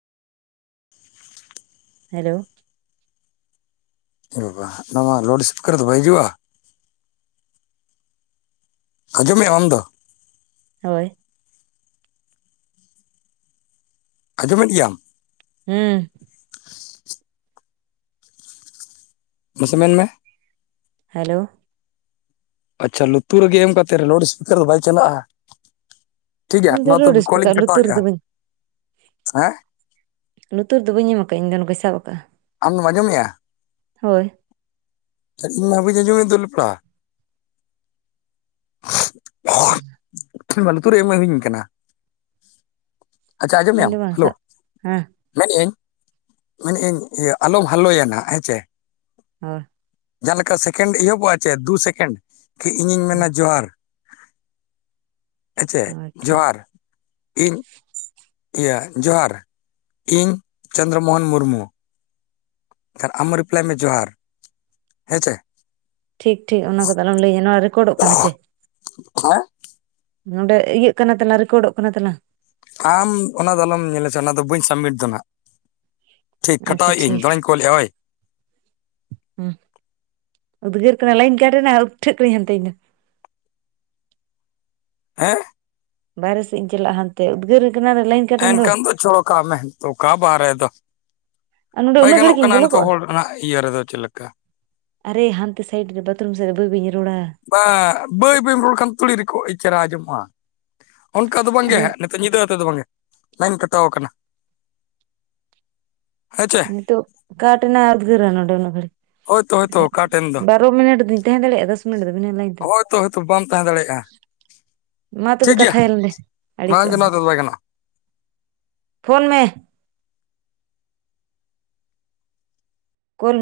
[inaudible] Hello ᱮ ᱵᱟᱵᱟ ᱱᱚᱣᱟ ᱢᱟ ᱞᱳᱰ ᱥᱯᱤᱠᱟᱨ ᱫᱚ ᱵᱟᱭ ᱦᱤᱡᱩᱜ-ᱟ ᱟᱸᱡᱚᱢᱮᱫ-ᱟ ᱟᱢ ᱫᱚ ᱦᱳᱭ ᱟᱸᱡᱚᱢᱮᱫ ᱜᱮᱭᱟᱢ ᱦᱩᱸ ᱟᱥᱮ ᱢᱮᱱ ᱢᱮ ᱦᱮᱞᱳ ᱟᱪᱪᱷᱟ ᱞᱩᱛᱩᱨ ᱨᱮᱜᱮ ᱮᱢ ᱠᱟᱛᱮᱫ ᱞᱳᱰ ᱥᱯᱤᱠᱟᱨ ᱫᱚ ᱵᱟᱭ ᱪᱟᱞᱟᱜ-ᱟ ᱴᱷᱤᱠ ᱜᱮᱭᱟ ᱤᱧ ᱫᱚ ᱱᱚᱣᱟ ᱞᱳᱰ ᱛᱚᱵᱮ ᱠᱚᱞ ᱥᱯᱤᱠᱟᱨ ᱤᱧ ᱞᱩᱛᱩᱨ ᱠᱟᱴᱟᱣᱮᱫ-ᱟ ᱨᱮᱫᱚ ᱵᱟᱹᱧ ᱦᱮᱸ ᱞᱩᱛᱩᱨ ᱫᱚ ᱵᱟᱹᱧ ᱮᱢ ᱟᱠᱟᱜ-ᱟ ᱤᱧᱫᱚ ᱱᱚᱠᱟᱧ ᱥᱟᱵ ᱟᱠᱟᱜ-ᱟ ᱟᱢ ᱫᱚᱢ ᱟᱸᱡᱚᱢᱮᱫ-ᱟ ᱦᱳᱭ ᱤᱧ ᱢᱟ ᱵᱟᱹᱧ ᱟᱸᱡᱚᱢᱮᱫ ᱫᱚ ᱞᱮᱯᱲᱟ [inaudible] ᱤᱧ ᱢᱟ ᱞᱩᱛᱩᱨ ᱨᱮᱜᱮ ᱵᱟᱝ ᱦᱮᱡ ᱤᱧ ᱠᱟᱱᱟ ᱟᱪᱪᱷᱟ ᱟᱸᱡᱚᱢ ᱤᱧ ᱢᱮᱟᱢ ᱫᱚ ᱵᱟᱝ ᱦᱮᱞᱳ ᱥᱟᱵ ᱦᱮᱸ ᱢᱮᱱᱮᱟᱹᱧ ᱢᱮᱱᱮᱟᱹᱧ ᱤᱭᱟᱹ ᱟᱞᱚᱢ ᱦᱟᱞᱚᱭᱟ ᱱᱟᱦᱟᱜ ᱦᱮᱸᱪᱮ ᱦᱳᱭ ᱡᱟᱦᱟᱸ ᱞᱮᱠᱟ ᱥᱮᱠᱮᱱᱰ ᱮᱦᱚᱵᱚᱜ-ᱟ ᱪᱮ ᱫᱩ ᱥᱮᱠᱮᱱᱰ ᱤᱧᱤᱧ ᱢᱮᱱᱟ ᱡᱚᱦᱟᱨ ᱦᱮᱸᱪᱮ ᱦᱳᱭ ᱴᱷᱤᱠ ᱡᱚᱦᱟᱨ ᱤᱧ ᱤᱭᱟᱹ ᱡᱚᱦᱟᱨ ᱤᱧ ᱪᱚᱱᱫᱨᱚ ᱢᱳᱦᱚᱱ ᱢᱩᱨᱢᱩ ᱟᱢ ᱦᱚᱸ ᱨᱤᱯᱞᱟᱭ ᱢᱮ ᱡᱚᱦᱟᱨ ᱦᱮᱸ ᱪᱮ ᱴᱷᱤᱠ ᱴᱷᱤᱠ ᱚᱱᱟ ᱠᱚᱫᱚ ᱟᱞᱚᱢ ᱞᱟᱹᱭ ᱟᱹᱧᱟᱹ ᱱᱚᱣᱟ ᱨᱮᱠᱚᱨᱰᱚᱜ ᱠᱟᱱᱟ ᱪᱮ ᱦᱮᱸ ᱱᱚᱸᱰᱮ ᱤᱭᱟᱹᱜ ᱠᱟᱱᱟ ᱛᱟᱞᱟᱝ ᱨᱮᱠᱚᱨᱰᱚᱜ ᱠᱟᱱᱟ ᱛᱟᱞᱟᱝ ᱟᱢ ᱚᱱᱟ ᱫᱚ ᱟᱞᱚᱢ ᱧᱮᱞᱟ ᱥᱮ ᱚᱱᱟ ᱫᱚ ᱵᱟᱹᱧ ᱥᱟᱵᱢᱤᱴ ᱫᱚ ᱱᱟᱦᱟᱜ ᱟᱪᱪᱷᱟ ᱴᱷᱤᱠ ᱠᱚᱞᱮᱫᱼᱟ ᱦᱳᱭ ᱦᱩᱸ ᱩᱫᱽᱜᱟᱹᱨ ᱠᱟᱱᱟ ᱞᱟᱭᱤᱱ ᱠᱟᱹᱨᱤ ᱱᱟᱦᱟᱜ ᱩᱴᱷᱟᱹᱜ ᱠᱟᱹᱱᱟᱹᱧ ᱦᱟᱱᱛᱮ ᱤᱧ ᱫᱚ᱾ ᱦᱮᱸ᱾ ᱵᱟᱨᱦᱮ ᱥᱮᱫ ᱤᱧ ᱪᱟᱞᱟᱜ-ᱟ ᱦᱟᱱᱛᱮ ᱩᱫᱽᱜᱟᱹᱨ ᱠᱟᱱᱟ ᱞᱟᱭᱤᱱ ᱠᱟᱴ ᱮᱱ ᱮᱱᱠᱷᱟᱱ ᱫᱚ ᱪᱷᱚᱠᱟᱜ ᱢᱮ ᱛᱚᱠᱟ ᱵᱟᱨᱦᱮ ᱫᱚ᱾ ᱟᱨ ᱱᱚᱸᱰᱮ ᱵᱟᱭ ᱩᱱᱟᱹᱜ ᱜᱟᱱᱚᱜ ᱜᱷᱟᱹᱲᱤᱡ ᱤᱧ ᱠᱟᱱᱟ ᱵᱚᱞᱚ ᱱᱤᱛᱚᱜ ᱠᱚᱜᱼᱟ ᱦᱚᱲ ᱨᱮᱱᱟᱜ ᱤᱭᱟᱹ ᱨᱮᱫᱚ ᱪᱮᱫ ᱞᱮᱠᱟ᱾ ᱟᱨᱮ ᱦᱟᱸᱱᱛᱮ ᱥᱟᱭᱤᱰ ᱨᱮ ᱵᱟᱛᱷᱨᱩᱢ ᱥᱮᱫ ᱨᱮ ᱵᱟᱹ ᱵᱟᱹᱧ ᱨᱚᱲᱟ᱾ ᱵᱟᱝ ᱵᱟᱹᱭ ᱵᱟᱹᱭ ᱨᱚᱲ ᱠᱷᱟᱱ ᱛᱩᱲᱤ ᱨᱮᱠᱚ ᱪᱮᱦᱨᱟ ᱟᱸᱡᱚᱢᱚᱜᱼᱟ, ᱚᱝᱠᱟ ᱫᱚ ᱟᱨ ᱵᱟᱝᱜᱮ ᱱᱚᱰᱮ ᱦᱟᱸᱜ ᱱᱮ ᱧᱤᱫᱟᱹ ᱟᱫᱚ ᱵᱟᱝ ᱜᱮ ᱞᱟᱭᱤᱱ ᱠᱟᱴᱟᱣ ᱠᱟᱱᱟ ᱟᱪᱷᱟ ᱱᱤᱛᱳᱜ ᱠᱟᱴᱱᱟ ᱩᱫᱜᱟᱹᱨᱟ ᱱᱚᱰᱮ ᱩᱱᱟᱹᱜ ᱜᱷᱟᱲᱤᱡ ᱦᱳᱭᱛᱳ ᱦᱳᱭᱛᱳ ᱟᱪᱪᱷᱟ ᱚᱠᱟ ᱟᱪᱪᱷᱟ ᱴᱷᱮᱱ ᱫᱚ ᱵᱟᱨᱚ ᱢᱤᱱᱤᱴ ᱫᱚᱧ ᱛᱟᱦᱮᱸ ᱫᱟᱲᱮᱭᱟᱜᱼᱟ ᱫᱚᱥ ᱢᱤᱱᱤᱴ ᱫᱚᱵᱤᱱᱟᱹ ᱞᱟᱭᱤᱱ ᱛᱮᱫᱚ᱾ ᱦᱳᱭᱛᱳ ᱦᱳᱭᱛᱳ ᱵᱟᱢ ᱛᱟᱦᱮᱸ [inaudible] ᱢᱟ ᱛᱚᱵᱮ ᱴᱷᱤᱠ ᱜᱮᱭᱟ ᱠᱟᱛᱷᱟᱭᱟ ᱞᱮ ᱵᱟᱝ ᱟᱹᱲᱤᱥᱚᱜ ᱟᱢ ᱜᱟᱱᱚᱜᱼᱟ ᱦᱟᱸᱜ ᱾ ᱛᱮᱫᱚ ᱵᱟᱭ ᱜᱟᱱᱚᱜᱼᱟ ᱯᱷᱳᱱ ᱢᱮ ᱾ ᱠᱚᱞ